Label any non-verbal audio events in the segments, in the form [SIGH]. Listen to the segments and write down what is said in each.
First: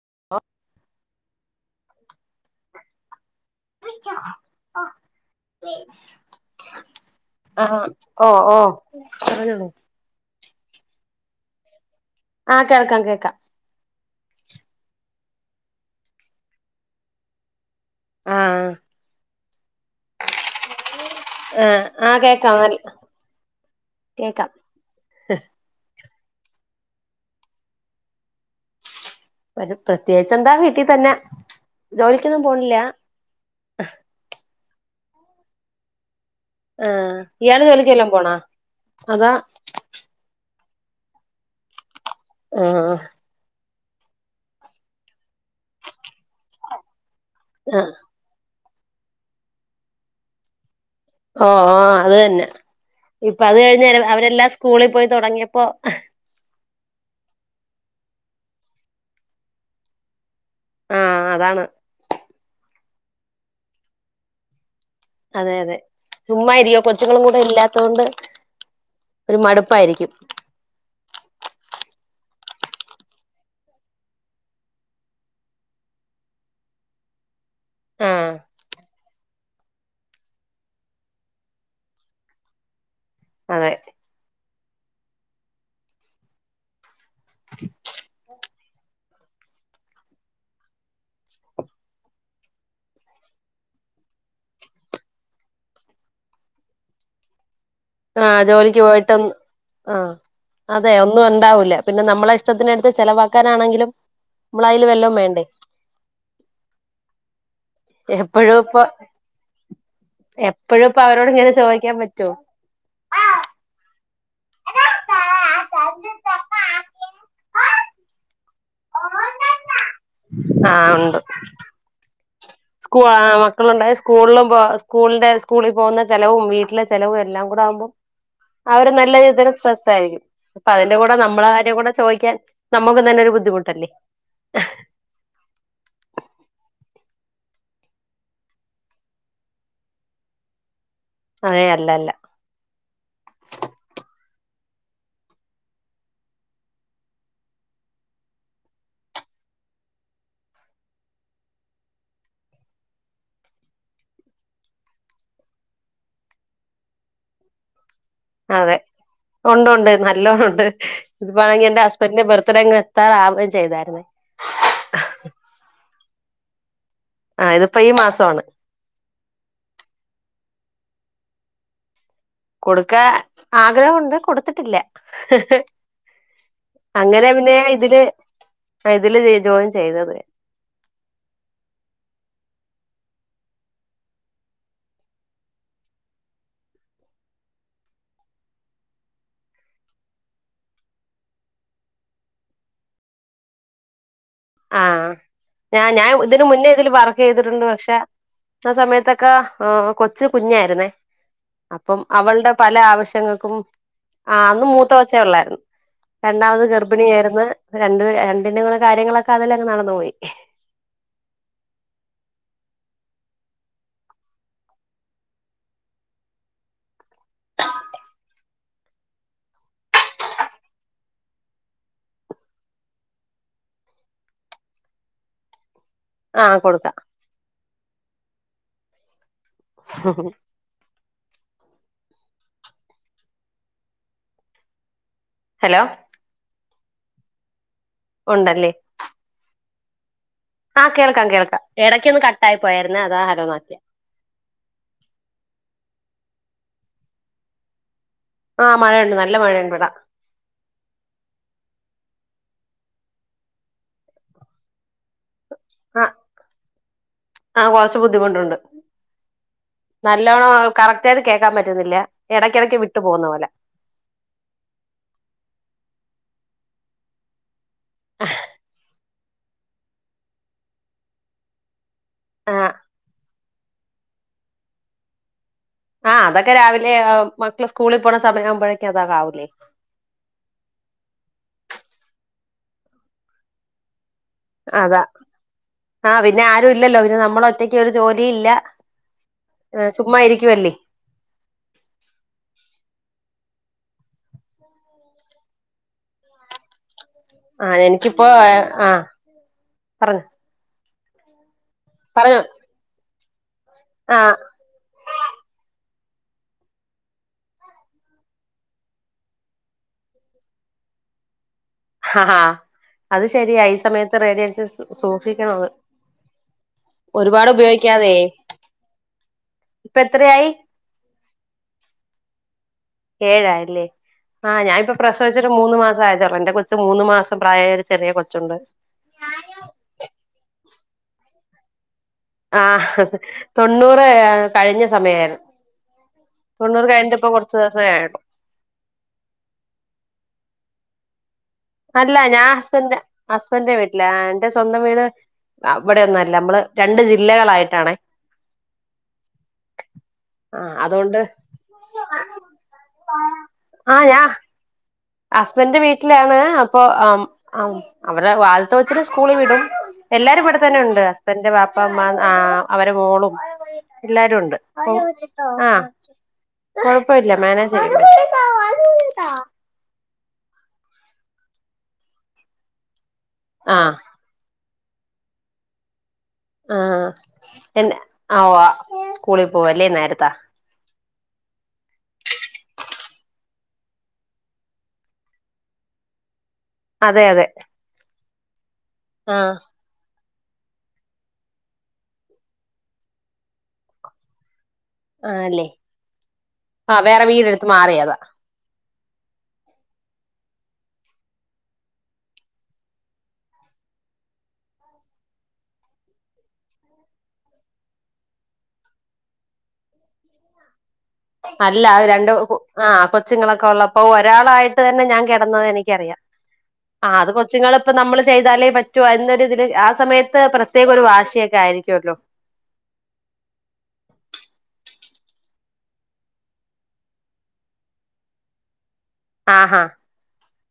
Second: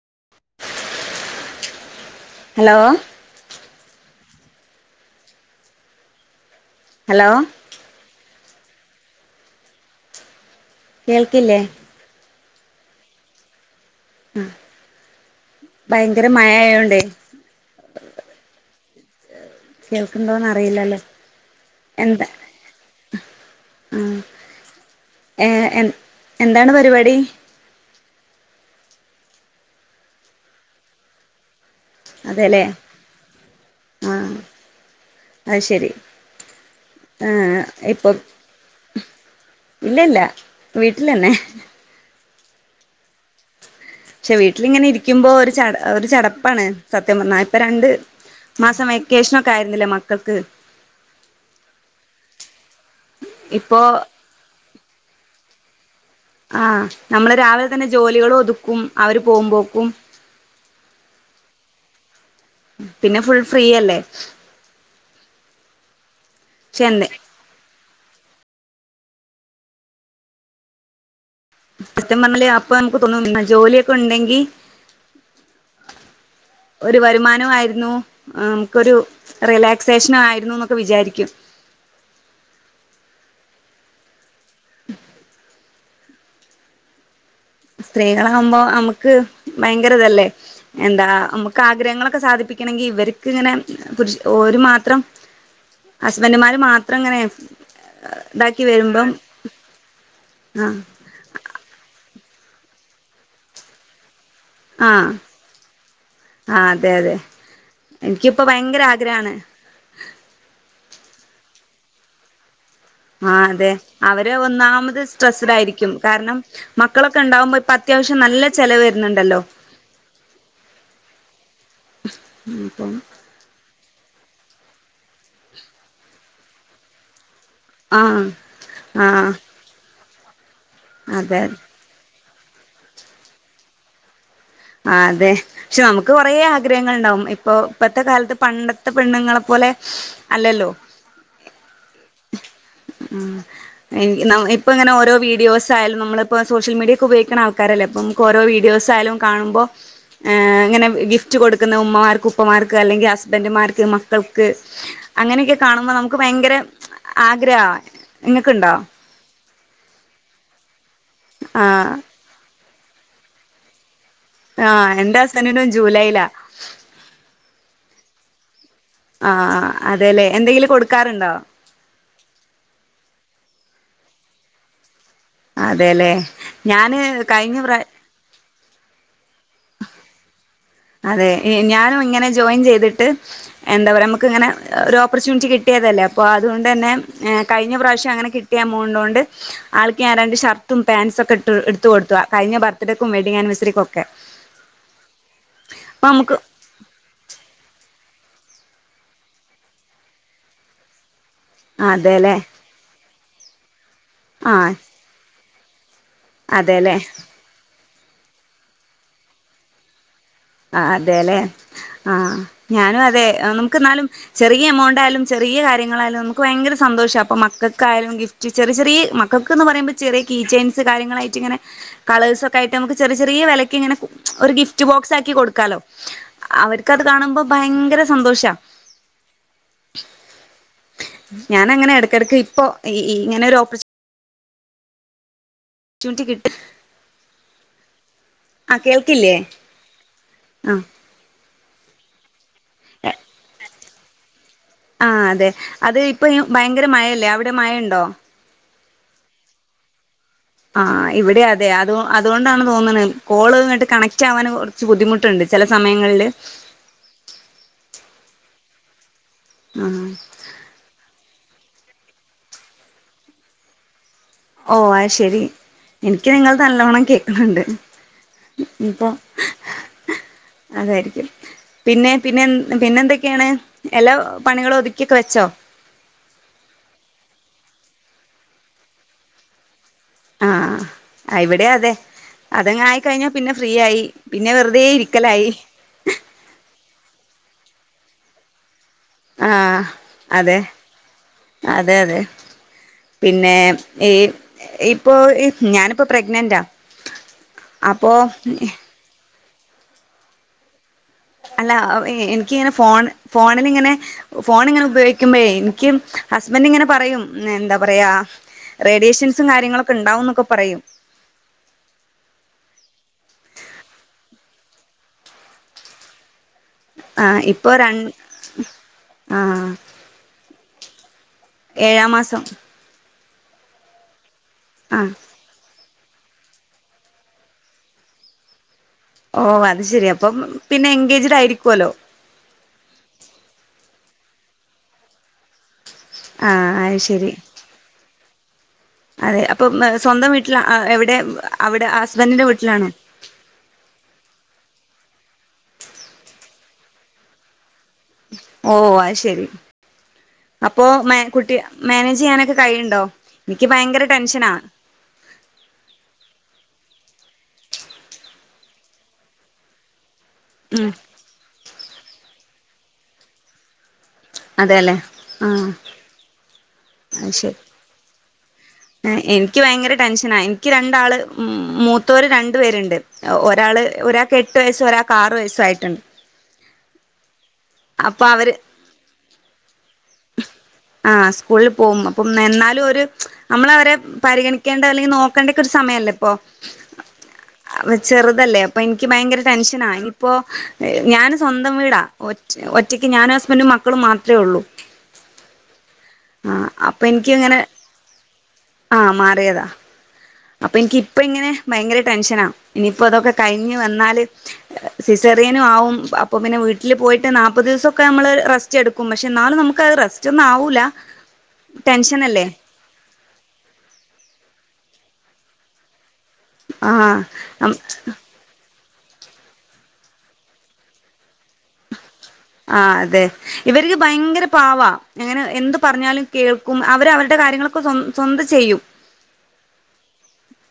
[INAUDIBLE] Hello hello ആ ഓ ഓ. [UNINTELLIGIBLE] കേൾക്കില്ലേ? ആ കേൾക്കാം കേക്കാം. മ് ഭയങ്കരം മയ ആയോണ്ടേ. ആ കേൾക്കുണ്ടോന്ന് അറിയില്ലല്ലോ ആ ആ എന്താ കേക്കാ നൽ ആ കേക്കാം ഹ്. ഏ എ എന്താണ് പരിപാടി? ഒരു പ്രത്യേച്ചെന്താ വീട്ടി തന്നെ. ജോലിക്കൊന്നും അതെല്ലേ പോണില്ല. അയ് ശെരി. ആഹ് ആ ഇയാള് ഇപ്പൊ ജോലിക്കെല്ലാം പോണോ അതാ ഇല്ലല്ല. വീട്ടിലെന്നെ. ആ ക്ഷെ വീട്ടിലിങ്ങനെ ഇരിക്കുമ്പോ ഒരു ചട് ഹ് ഒരു ചടപ്പാണ് സത്യം പർഞാ ഇപ്പൊ രണ്ട് ആഹ് മാസം വെക്കേഷനക്കെ ആയിരുന്നില്ലേ മക്കക്ക്. ഓ ഓ അത് തന്നെ ഇപ്പൊ അത് ഇപ്പോ കഴിഞ്ഞ് അവരെല്ലാം സ്കൂളിൽ പോയി തുടങ്ങിയപ്പോ. ആ നമ്മള് രാവിലെ തന്നെ ജോലികളും ഒതുക്കും അവര് പോകുമ്പോക്കും. ആ അതാണ്. പിന്നെ ഫുൾ ഫ്രീയല്ലേ. അതെ അതെ ചുമ്മാ ഇരിയോ എന്ത് കൊച്ചുങ്ങളും കൂടെ ഇല്ലാതെ. അതൊണ്ട് ഒരു മടുപ്പായിരിക്കും. [UNINTELLIGIBLE] പറഞ്ഞാല് അപ്പൊ നമുക്ക് തോന്നും [UNINTELLIGIBLE] ജോലിയൊക്കെ ഉണ്ടെങ്കി. ഒരു വരുമാനം ആയിരുന്നു ആഹ് നമുക്കൊരു. റിലാക്സേഷനും ആയിരുന്നു എന്നൊക്കെ വിചാരിക്കും. അതെ. സ്ത്രീകളാവുമ്പോ നമക്ക് ഭയങ്കരതല്ലേ. എന്താ നമുക്ക് ആഗ്രഹങ്ങളൊക്കെ സാധിപ്പിക്കണെങ്കി ഇവർക്ക് ഇങ്ങനെ പുര്ഷ് ഒരു മാത്രം. ഹസ്ബന്റുമാര് മാത്രം ഇങ്ങനെ. ആ ഇതാക്കി ജോലിക്ക് വരുമ്പം പോയിട്ട് ആ ആ അതെ ഒന്നും ഉണ്ടാവില്ല പിന്നെ നമ്മളെ ഇഷ് ട്ടത്തിന് ചെലവാക്കാനാണെങ്കിലും ഞമ്മളയിൽ ആ വെല്ലും വേണ്ടേ. ആ അതെ അതെ എനിക്കിപ്പോ ഭയങ്കര ആഗ്രഹാണ്. എപ്പോഴും ഇപ്പോ അവരോട് ഇങ്ങനെ ചോദിക്കാൻ പറ്റോ. ആ അതെ അവര് ഒന്നാമത് സ്ട്രെസ്സിലായിരിക്കും കാരണം മക്കളൊക്കെ ഉണ്ടാവുമ്പോ അത്യാ വശ്യം നല്ല ചിലവ് വരുന്നുണ്ടല്ലോ. ആഹ് ഉണ്ട് അപ്പം സ്കൂ മക്കളുണ്ടായ സ്കൂളിലും പോ സ്കൂളിന്റെ സ്കൂളിൽ പോകുന്ന ചിലവും വീട്ടിലെ ചിലവും എല്ലാം. കൂടാവൂമ്പോ ആഹ് അവര് നല്ല ആഹ് രീതിൽ സ്ട്രെസ് ആയിരിക്കും അപ്പ അതിന്റെ കൂടെ അതെ നമ്മളെ കാര്യം കൂടെ ചോദിക്കാൻ. നമുക്കും തന്നെരു ബുദ്ധിമുട്ടല്ലേ. ആ അതെ പക്ഷെ നമുക്ക് കൊറേ ആഗ്രഹങ്ങൾ ഉണ്ടാവും ഇപ്പൊ ഇപ്പത്തെ കാലത്ത് പണ്ടത്തെ പെണ്ണുങ്ങളെപ്പോ ലെ അല്ലല്ലോ. അതേ അല്ല അല്ല. ഇപ്പങ്ങന ഓരോ വീഡിയോസ് ആയാലും നമ്മളിപ്പോ സോഷ്യൽ മീഡിയൊക്കെ ഉപയിക്കുന്ന ആൾക്കാരല്ലേ മ്മക്ക് ഓരോ വീഡോ ആയാലും. കാണുമ്പോ ഇങ്ങനെ ഗിഫ്റ്റ് കൊടുക്കുന്ന ഉമ്മമാർക്ക് ഉപ്പമാർക്ക് അല്ലെങ്കിൽ ഹസ്ബന്ഡുമാർക്ക് മക്കൾ. അങ്ങനെയൊക്കെ കാണുമ്പോ നമുക്ക് ഭയങ്കര ആഗ്രഹാ. ഇങ്ങക്ക്ണ്ടോ അതെ ഉണ്ട് ഉണ്ട് നല്ലോണം ഉണ്ട് ഇത്പ്പാണെങ്കിൽ എന്റെ ആഹ് ഹസ്ബൻഡിന്റെ ബർത്ത് ങ്ങെ എത്താറാവുകയും ചെയ്തായിരുന്നേ. ആഹ എന്റഹസ്ബൻഡിന്റും ജൂലൈയിലാ. ആഹ ഇതിപ്പോ ഈ മാസാണ്. ആഹ ആ അതെല്ലേ എന്തെങ്കിലും കൊടുക്കാറുണ്ടോ? കൊടുക്കാ ആഗ്രഹമുണ്ട് കൊടുത്തിട്ടില്ല. ഹ് ഹ് അതെല്ലേ ഞാന് അങ്ങനെ പിന്നെ കഴിഞ്ഞ പ്രാ ഇതില്. പ്പോ ഇതില് ജോയിൻ ചെയ്തത്. അതെ ഞാനും ഇങ്ങനെ ജോയിൻ ചെയ്തിട്ട് എന്താ പറയാ നമുക്ക് ഇങ്ങനെ ഒരു ഓപ്പർച്യൂണിറ്റി കിട്ടീ തല്ലേ അപ്പോ അതൊണ്ടന്നെ കഴിഞ്ഞ പ്രാവശ്യം അങ്ങനെ കിട്ടിയാ എമൗണ്ടോണ്ട് ആൾക്ക് ഞാൻ രണ്ട് ഷർട്ട്‌. പാൻസൊക്കെ ഇട്ത്ത് കൊടുത്തു കഴിഞ്ഞ ബർത്ത്ഡേക്കും വെഡിങ്ങ് ആനിവേഴ്സറികൊക്കെ. ആഹ ഞ ഞാൻ ഇതിന് മുന്നേ ഇതിൽ വർക്ക് ചെയ്തിട്ടുണ്ട് പക്ഷെ. ആ സമയത്തൊക്കെ ആ കൊച്ച് കുഞ്ഞായിരുന്നേ അപ്പം അതെല്ലേ അവളുടെ പല ആവശ്യങ്ങൾക്കും ആ അന്ന് മൂത്ത കൊച്ചേ ഒള്ളായിരുന്നു. രണ്ടാമത് അതെല്ലേ ഗർഭിണിയായിരുന്നു രണ്ടു രണ്ടിന്റേം കാര്യങ്ങളൊക്കെ അതിലങ്ങ് നടന്നു പോയി. ആ അതെലെ. ആ ഞാനും അതെ നമുക്ക് എന്നാലും ചെറിയ എമൗണ്ട് ആയാലും ചെറിയ കാര്യങ്ങളായാലും നമുക്ക് ഭയങ്കര സ ന്തോഷ അപ്പൊ മക്കക്കായാലും ഗിഫ്റ്റ് ചെറി ചെറി മക്കൾക്ക് ന്നറിമ്പോ ചെറിയ കീച്ചേൻസ് കാര്യങ്ങളായിട്ട് ഇങ്ങനെ. കളേഴ്സ് ഒക്കായിട്ട് നമുക്ക്ചെറി ചെറി വിലക്കിങ്ങനെ ഒരു ഗിഫ്റ്റ് ബോക്സ് ആയി ക്കി കൊടുക്കാലോ ആഹ് കൊടുക്കാം അവർക്കത് കാണുമ്പോ ഭയങ്കര സന്തോഷാ ഞാനങ്ങനെ ഇടക്കടക്ക് ഇപ്പൊ ഇങ്ങനെ ഒരു ഓപ്പർച് ഹലോ റ്റുണിറ്റി കി ഉണ്ടല്ലേ ആഹ കേൾക്കില്ലേ. ആ ആഹ് കേൾക്കാം കേൾക്കാം ഇടയ്ക്ക ഒന്ന് കട്ട ആയി പോയയിരുന്നേ അതാ ഹലോനാക്കിയെ. ആ അതെ അത് ഇപ്പൊ ഭയങ്കര മഴയല്ലേ അവിടെ മഴയുണ്ടോ? ആഹ് മഴയുണ്ട് നല്ല മഴയുണ്ട് ഇവട. ആ ഇവിടെ അതെ അത് അതുകൊണ്ടാണ് തോന്നണ് കോള് ഇങ്ങട്ട് കണക്റ്റ് ആവാൻ കുറച്ച് ബുദ്ധിമുട്ടുണ്ട്. ചില ആഹ് സമയങ്ങളില്. ആഹ് കുറച്ച് ബുദ്ധിമുട്ടുണ്ട് ആഹ് നല്ലോണം കറക്റ്റ് ആയ കേൾക്കാൻ പറ്റുന്നില്ല ഇടക്കിടക്ക് വിട്ടു പോകുന്ന പോലെ ഓ അ ശെരി എനിക്ക് നിങ്ങൾ നല്ലവണം കേക്കുന്നുണ്ട് ഇപ്പൊ അതായിരിക്കും പിന്നെ പിന്നെ ആഹ് പിന്നെ എന്തൊക്കെയാണ് എല്ലാ പണികളും ഒതുക്കിയൊക്കെ വെച്ചോ ആഹ അതൊക്കെ രാവിലെ മക്കള് സ്കൂളിൽ പോണ സമയം ആകുമ്പോഴേക്കും അതാവൂലേ ആഹ ഇവിടെ അതെ അതെങ്ങ ആയിക്കഴിഞ്ഞ പിന്നെ ഫ്രീ ആയി പിന്നെ വെറുതെ അതാ ഇരിക്കലായി ആഹ പിന്നെ ആരും ഇല്ലല്ലോ പിന്നെ നമ്മള ഒറ്റക്ക് ഒരു ജോലി ഇല്ല ആഹ അതെ അതെ അതെ പിന്നെ ഏ ഇപ്പൊ ഞാനിപ്പോ പ്രഗ്നന്റാ ആ അപ്പോ എനിക്കിപ്പോ ആഹ പറ അല്ല എനിക്കിങ്ങനെ ഫോൺ ഫോണിലിങ്ങനെ ആഹ് ഫോണിങ്ങനെ ഉപയോഗിക്കുമ്പോ ക്കും ഹസ്ബൻഡ് ഇങ്ങനെ പറയും എന്താ പറയാ റേഡിയേഷൻസും കാര്യങ്ങളൊക്കെ ഉണ്ടാവുംന്നൊക്കെ പറയും ആഹാ അത് ശരിയാ ഈ സമയത്ത് റേഡിയൻസ് സൂക്ഷിക്കണത് ആ ഒരുപാട് ഇപ്പൊ രണ്ട് ഉപയോഗിക്കാതെ ആ ഇപ്പ എത്രയായി ഏഴാം മാസം ഏഴാഴല്ലേ ആഹ ഞാനിപ്പോ ആ പ്രസവിച്ചിട്ട് മൂന്ന് മാസം [UNINTELLIGIBLE] എന്റെ കൊച്ച് മൂന്നു മാസം പ്രായായ ഒരു ചെറിയ കൊച്ചുണ്ട് ഓ അത് ശെരി അപ്പം പിന്നെ എൻഗേജഡ് ആയിരിക്കുവല്ലോ ആ തൊണ്ണൂറ് കഴിഞ്ഞ സമയായിരുന്നു ആ തൊണ്ണൂറ് അത് കഴിഞ്ഞിട്ട് ഇപ്പൊ ശരി കൊറച്ചു ദിവസം ആയൊളൂ അതെ അപ്പൊ സ്വന്തം വീട്ടിൽ എവിടെ അവിടെ അല്ല ഹസ്ബൻഡിന്റെ ഞാൻ വീട്ടിലാണോ ഹസ്ബൻന്റെ ഹസ്ബൻന്റെ വീട്ടില എന്റെ സ്വന്തം വീട് അവിടെൊന്നല്ല നമ്മള് രണ്ട് ജില്ലകളായിട്ടാാണ് ഓ അ ശരി ആ അപ്പോ അതുകൊണ്ട് കുട്ടി മാനേജ് ചെയ്യാനൊക്കെ കഴിയുണ്ടോ എനിക്ക് ആ ഭയങ്കര ഞാൻ ടെൻഷനാ ഹസ്ബൻന്റെ വീട്ടിലാണ് അപ്പൊ ആ അവടെ വാലത്ത വച്ചി സ്കൂളിൽ വിടും എല്ലാരും ഇവിടെത്തന്നെ ഉം ഉണ്ട് ഹസ്ബൻഡന്റെ പാപ്പ അമ്മ ആ അവരെ മോളും എല്ലാരും ഉണ്ട് അതെല്ലേ ആഹ് ആ അത് കൊഴപ്പല്ല ശരി മേനേജ് ശരിക്ക് എനിക്ക് ഭയങ്കര ടെൻഷനാ എനിക്ക് രണ്ടാള് മൂത്തവര് രണ്ടു പേരുണ്ട് ആ ഒരാള് ഒരാൾക്ക് എട്ട് വയസ് ഒരാൾക്ക് ആറു വയസ്സു ആയിട്ടുണ്ട് ആഹ് എ അപ്പൊ ആ അവര് സ്കൂളിൽ പോവല്ലേ നേരത്താ ആ സ്കൂളിൽ പോവും അപ്പം എന്നാലും ഒരു നമ്മള് അവരെ പരിഗണിക്കേണ്ട അല്ലെങ്കിൽ നോക്കേണ്ടക്കെ ഒരു സമയല്ല അല്ലപ്പോ അതെ അതെ അതല്ലേ അപ്പ എനിക്ക് ആ ഭയങ്കര ടെൻഷനാ ഇനിയിപ്പോ ഞാാന് സ്വന്തം വീടാ ഒ ഒറ്റയ്ക്ക് ഞാനും ഹസ്ബൻറും മക്കളും മാത്രമേ ഉള്ളൂ ആല്ലേ ആഹ് ആ അപ്പൊ വേറെ വീട് എനിക്കിങ്ങനെ എടുത്ത് മാറിയാതാ ആഹ് മാറിയതാ അപ്പൊ എനിക്ക് ഇപ്പ ഇങ്ങനെ ഭയങ്കര ടെൻഷന ഇനിയിപ്പോ അതൊക്കെ കഴിഞ്ഞു വന്നാല് സിസേ എറിയനും അപ്പോൾ പിന്നെ വീട്ടിൽ പോയിട്ട് നാല്പ്പത് ദിവസമക്കെ നമ്മൾ റസ്റ്റ് എടുക്കും പക്ഷെ എന്നാലും നമുക്ക്ത് റസ്റ്റ് ആവൂല അല്ല രണ്ട് ടെൻഷനല്ലേ ആ കൊച്ചുങ്ങളൊക്കെ ഉള്ളപ്പോ ഒരാളായിട്ട് തന്നെ ഞാൻ കിടന്ന എനിക്കറിയാം ആ ആഹ് അത് കൊച്ചുങ്ങ ഇപ്പ ആഹ് നമ്മള് ചെയ്താലേ റ്റൊ ഇതില് ആ സമയത്ത് പ്രത്യേക ഒരു വാശിയൊക്കെ ആയിരിക്കുമല്ലോ ആ അതെ ഇവർക്ക് ഭയങ്കര പാവാ അങ്ങനെ എന്ത് പറഞ്ഞാലും കേൾക്കും അവര് അവരുടെ കാര്യങ്ങളൊക്കെ സ്വ സ്വന്തം ചെയ്യും ആഹ്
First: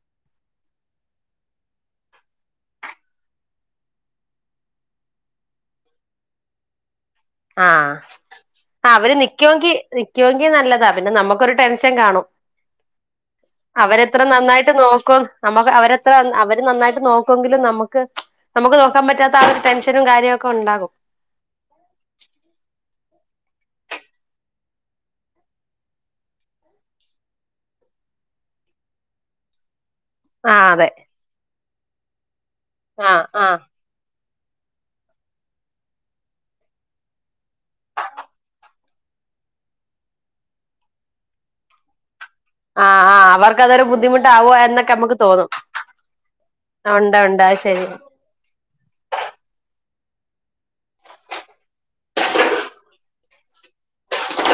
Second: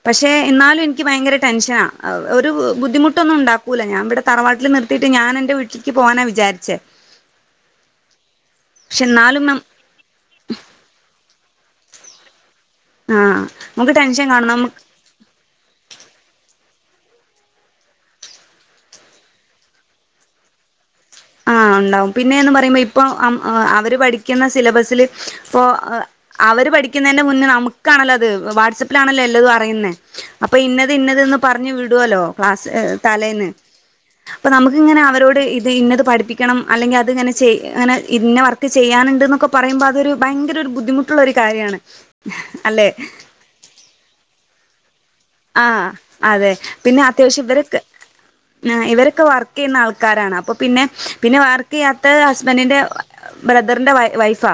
പക്ഷെ എന്നാലും എനിക്ക് ഭയങ്കര ടെൻഷന ഒരു ബുദ്ധിമുട്ടൊന്നും ഉണ്ടാക്കൂല ഞാൻ ഇവിടെ തറവാട്ടിൽ നിർത്തിട്ട് ഞാൻ എന്റെ വീട്ടിലേക്ക് പോകാനാ വിചാരിച്ചേ പക്ഷെ അവര് എന്നാലും നിക്കൊങ്കി നിക്കൊങ്കി നല്ലതാ പിന്നെ നമുക്കൊരു ടെൻ ൻ കാണും ആഹ് നമുക്ക് അവരെത്ര ടെൻഷൻ കാണും നമു നന്നായിട്ട് നോക്കും നമുക്ക് അവരെത്ര അവര് നന്നായിട്ട് നോക്കുമെങ്കിലും നമക്ക് നമുക്ക് നോക്കാൻ പറ്റാത്ത ആ ഒരു ടെൻഷനും കാര്യ ഒക്കെ ഉണ്ടാകും ആ ഉണ്ടാവും പിന്നെയന്ന് പറയുമ്പോ ഇ പ്പോ അവര് പഠിക്കുന്ന സിലബസില് ഇപ്പോ അവര് പഠിക്കുന്നതിന്റെ മുന്നെ നമുക്ക് ആണല്ലോ അത് വാട്സആപ്പിലാണല്ലോല്ലത് അറിയുന്നേ ആ അപ്പൊ അതെ ഇന്നത് ഇന്നതന് പറഞ്ഞ് വിടുല്ലോ ക്ലാസ് ആ ആ തലേന്ന് അപ്പൊ നമുക്ക് ഇങ്ങനെ അവരോട് ഇത് ഇന്നത് പഠിപ്പിക്കണം അല്ലെങ്കിൽ അത്ങ്ങനെ ചെയ അങ്ങനെ ഇന്ന വർക്ക് ചെയ്യാനുണ്ട് എന്നൊക്കെ പറയുമ്പോൾ അതൊ ഭയങ്കര ഒരു ബുദ്ധിമുട്ട് ട്ടുള്ള ഒരു കാര്യമാണ് ആ ആ അവർക്ക് അതൊരു ബുദ്ധിമുട്ട ആവൂ മാ എന്നൊക്കെ നമുക്ക് തോന്നും ആ അതെ പിന്നെ ഉണ്ട് ഉണ്ട് അത്യാവശ്യം അത് ഇവരൊക്കെ ശരി ആ ഇവരൊക്കെ വർക്ക് ചെയ്യുന്ന ആൾക്കാ ക്കാരാണ് അപ്പോ പിന്നെ പിന്നെ വർക്ക് ചെയ്യാത്ത ഹസ്ബൻഡിൻ്റെ ബ്രദറിന്റെ വൈഫാ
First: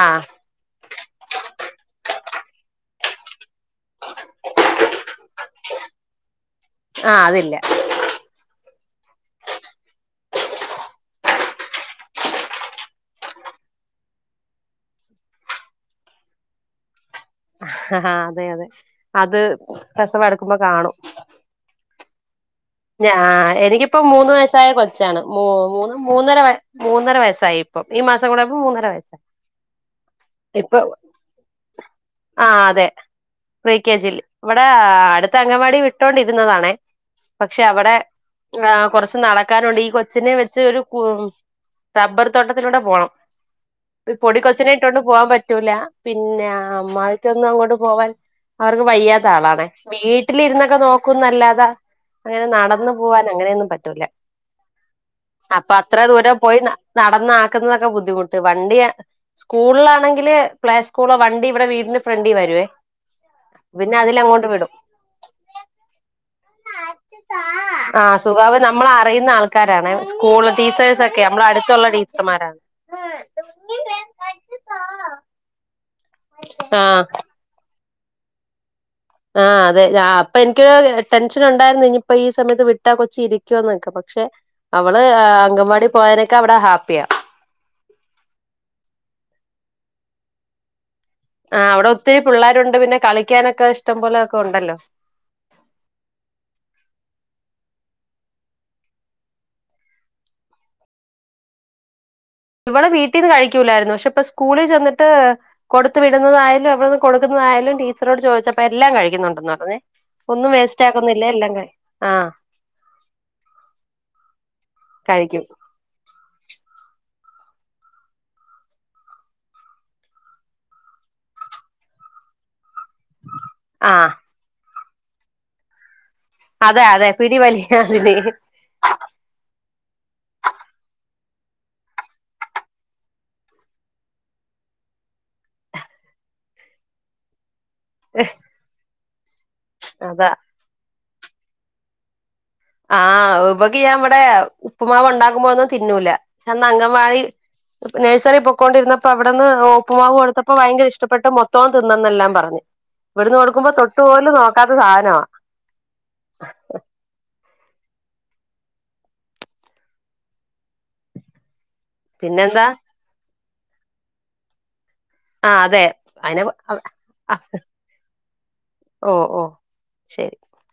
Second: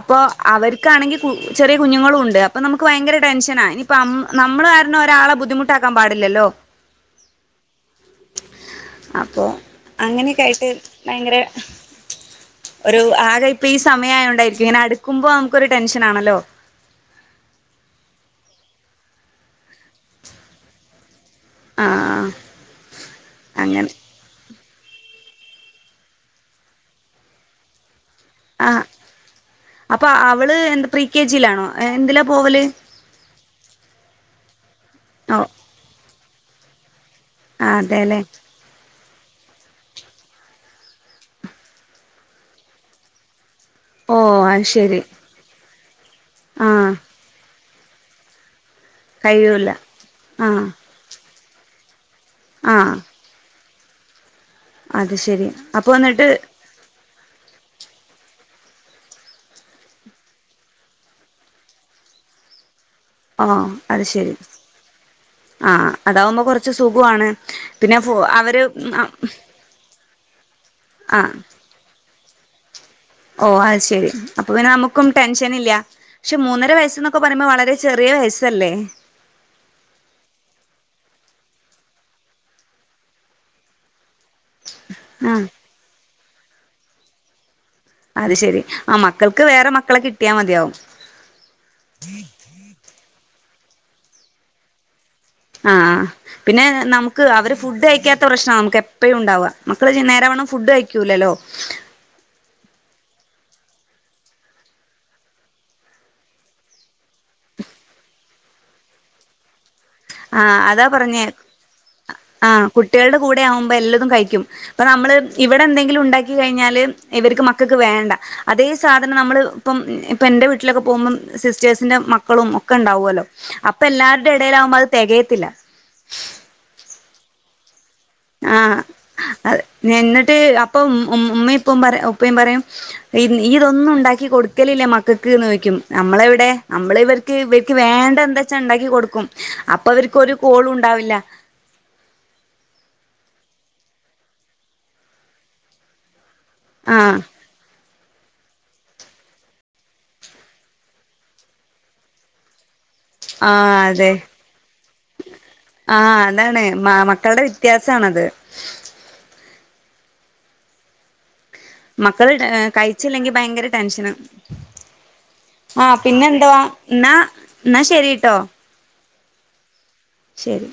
ആ അവർക്കാണെങ്കി കു ചെറിയ കുഞ്ഞുങ്ങളും ണ്ട് അപ്പൊ നമുക്ക് ഭയങ്കര ടെൻഷനാ ഇനിയിപ്പ നമ്മള് കാരണം ഒരാളെ ബുദ്ധിമുട്ടാക്കാൻ പാടില്ലല്ലോ ആ അതില്ല അപ്പോൾ അങ്ങനെയൊക്കൊയിട്ട് ഭയങ്കര ഒരു ആകെ ഇപ്പൊ ഈ സമയ ആയോണ്ടായിരിക്കും ഇങ്ങനെ അടുക്കുമ്പോ നമുക്കൊരു ടെൻഷൻ ആണല്ലോ ആ അതെ അതെ അത് പ്രസവ അ ടുക്കുമ്പോ കാണും ആ ആ ഞ എനിക്കിപ്പോ മൂന്ന് വയ സാ യ കൊച്ചാണ് മൂന്ന് മൂന്നര മൂന്നര വയസ്സായി ഇപ്പം ഈ മാസം കൂടെയായപ്പോ ആ മൂന്നര വയസ്സായി അപ്പൊ അവള് ഇപ്പൊ എന്താ പ്രീകെ ജിയിലാണോ ഏ എന്തിലാ പോവല് പ്രീകെജിൽ ഇവിടെ അടുത്ത ഓ അംഗവാടി വിട്ടോണ്ടിരുന്നതാണേ പക്ഷെ അവിടെ അതെല്ലേ കുറച്ച് നടക്കാനുണ്ട് ഈ കൊ ച്ചി നെ വെച്ച് ഒരു റബ്ബർ തോട്ടത്തിലൂടെ പോണം ഓ അത് പൊടിക്കൊച്ചിനെ ഇട്ടൊണ്ട് ശരി പോവാൻ പറ്റൂല പിന്നെ ആഹ് അമ്മാക്ക ഒന്നും അങ്ങോട്ട് പോവാൻ അവർക്ക് വയ്യാത്ത ആളാണെ കഴിയൂല ആഹ് വീട്ടിലിരുന്നൊക്കെ നോക്കുന്നല്ലാതാ അങ്ങനെ നടന്നു ആഹ് പോവാൻ അങ്ങനെയൊന്നും പറ്റൂല അത് ശരി അപ്പൊ അത്ര എന്നിട്ട് ദൂരം പോയി നടന്നാക്കുന്നതൊക്കെ ബുദ്ധിമുട്ട് വണ്ടി സ്കൂളിലാണെങ്കില് പ്ലേ സ്കൂള വണ്ടി ഇവിടെ വീട് ഇന്ന് ഫ്രണ്ടി വരുവേ ഓ പിന്നെ അത് ശരി അതിലങ്ങോട്ട് വിടും ആ അതാവുമ്പോ കുറച്ച് സുഖ ആ സുഖാവ് നമ്മൾറിയുന്ന ആൾക്കാരാണ് സ്കൂള് ടീച്ചേഴ്സ് ഒക്കെ ആഹ് നമ്മൾ അടുത്തുള്ള ടിച്ചേ സമാര ഓ അത് ശരി അപ്പൊ പിന്നെ നമുക്കും ടെൻഷൻ ഇല്ല പക്ഷെ മൂന്നര ആ വയസ് എന്നൊക്കെ പറയുമ്പോ വളരെ ചെറിയ വയസ്സല്ലേ ആ അതെ അപ്പൊ എനിക്കൊരു ടെൻഷൻ ഉണ്ടായിരുന്നു ഇനിയിപ്പോ ഈ സമയത്ത് വിട്ടാ കൊച്ചി ഇരിക്കുവന്നൊക്ക പക്ഷെ അവള് ആഹ് അങ്കൻവാടി പോയാനൊക്കെ അവിടെ ഹാപ്പിയാ അത് ശെരി ആ മക്കൾക്ക് വേറെ മക്കളെ കിട്ടിയാൽ മതിയാവും ആ അവിടെ ഒത്തിരി പിള്ളേരുണ്ട് പിന്നെ കളിക്കാനൊക്കെ ഇഷ്ടം പോലൊക്കെ ഉണ്ടല്ലോ ആ പിന്നെ നമുക്ക് അവര് ഫുഡ് കഴിക്കാത്ത പ്രശ്ന നമുക്ക് എപ്പഴും ഉണ്ടാവുക മക്കള് നേര വ ണം ഫുഡ്‌ കഴിക്കൂലല്ലോ ഇവടെ വീട്ടീന്ന് കഴിക്കൂലായിരുന്നു പക്ഷെ ഇപ്പ സ്കൂളിൽ ചെന്നിട്ട് കൊടുത്തു വിടുന്നതായാലും ഇവിടെന്ന് കൊടുക്കുന്ന യാലും ടീച്ചറോട് ചോദിച്ചപ്പ എല്ലാം കഴിക്കുന്നുണ്ടെന്ന് പറഞ്ഞേ ആ ഒന്നും വേസ്റ്റ് അതാ ആക്കുന്നില്ല പറഞ്ഞെ എല്ലാം കഴി ആഹ് ആ കുട്ടികളുടെ കൂടെ ആവുമ്പോ എല്ലാതും കഴിക്കും അപ്പൊ നമ്മള് കഴിക്കും ഇവിടെ എന്തെങ്കിലും ഉണ്ടാക്കി കഴിഞ്ഞാല് ഇവർക്ക് മക്കൾക്ക് വേണ്ട അതേ സാധനം നമ്മള് ഇപ്പം ഇപ്പൊ എന്റെ വീട്ടിലൊക്കെ പോകുമ്പം സിസ്റ്റേഴ്സിന്റെ മക്കളും ഒക്കെ ണ്ടാവല്ലോ അപ്പൊ എല്ലാ ആഹ് രൂടെ ഇടയിൽ അത് തെകയത്തില്ല അതെ അതെ പിടി വലിയാണ് ആഹ് അത് എന്നിട്ട് അപ്പം ഉമ്മ ഉപ്പയും പറയും ഇതൊന്നും ഉണ്ടാക്കി കൊടുക്കലേ മക്കൾക്ക്നമ്മളെവിടെ നമ്മള ഇവർക്ക് വേണ്ട എന്താ വച്ചാ ഉണ്ടാക്കി കൊടുക്കും അപ്പൊ അതാ അവർക്കൊരു കോളും ഉണ്ടാവില്ല ആഹ് ഇവൾക്ക് ഞാൻ ഇവിടെ ഉപ്പുമാവ് ഉണ്ടാക്കുമ്പോഴൊന്നും തിന്നൂല എന്നാ ആഹ് അംഗൽവാടി- നഴ്സറി [UNINTELLIGIBLE] അവിടെന്ന് പ്പുമാവ് കൊടുത്തപ്പോ ഭയങ്കര ഇഷ്ടപ്പെട്ട് മൊത്തം തിന്നന്നെല്ലാം പറഞ്ഞു ഇവിടുന്ന് കൊടുക്കുമ്പോ ആഹ് അതെ തൊട്ടുപോലും നോക്കാത്ത സാധനമാ വിത്യാസാണിത് മക്കൾ പിന്നെന്താ കഴിച്ചില്ലെങ്കി ഭയങ്കര ടെൻഷൻ ആഹ് അതെ ആഹ അയിനെ പിന്നെന്തോ എന്നാ എന്നാ ശരിട്ടോ ഓ ഓ ശരി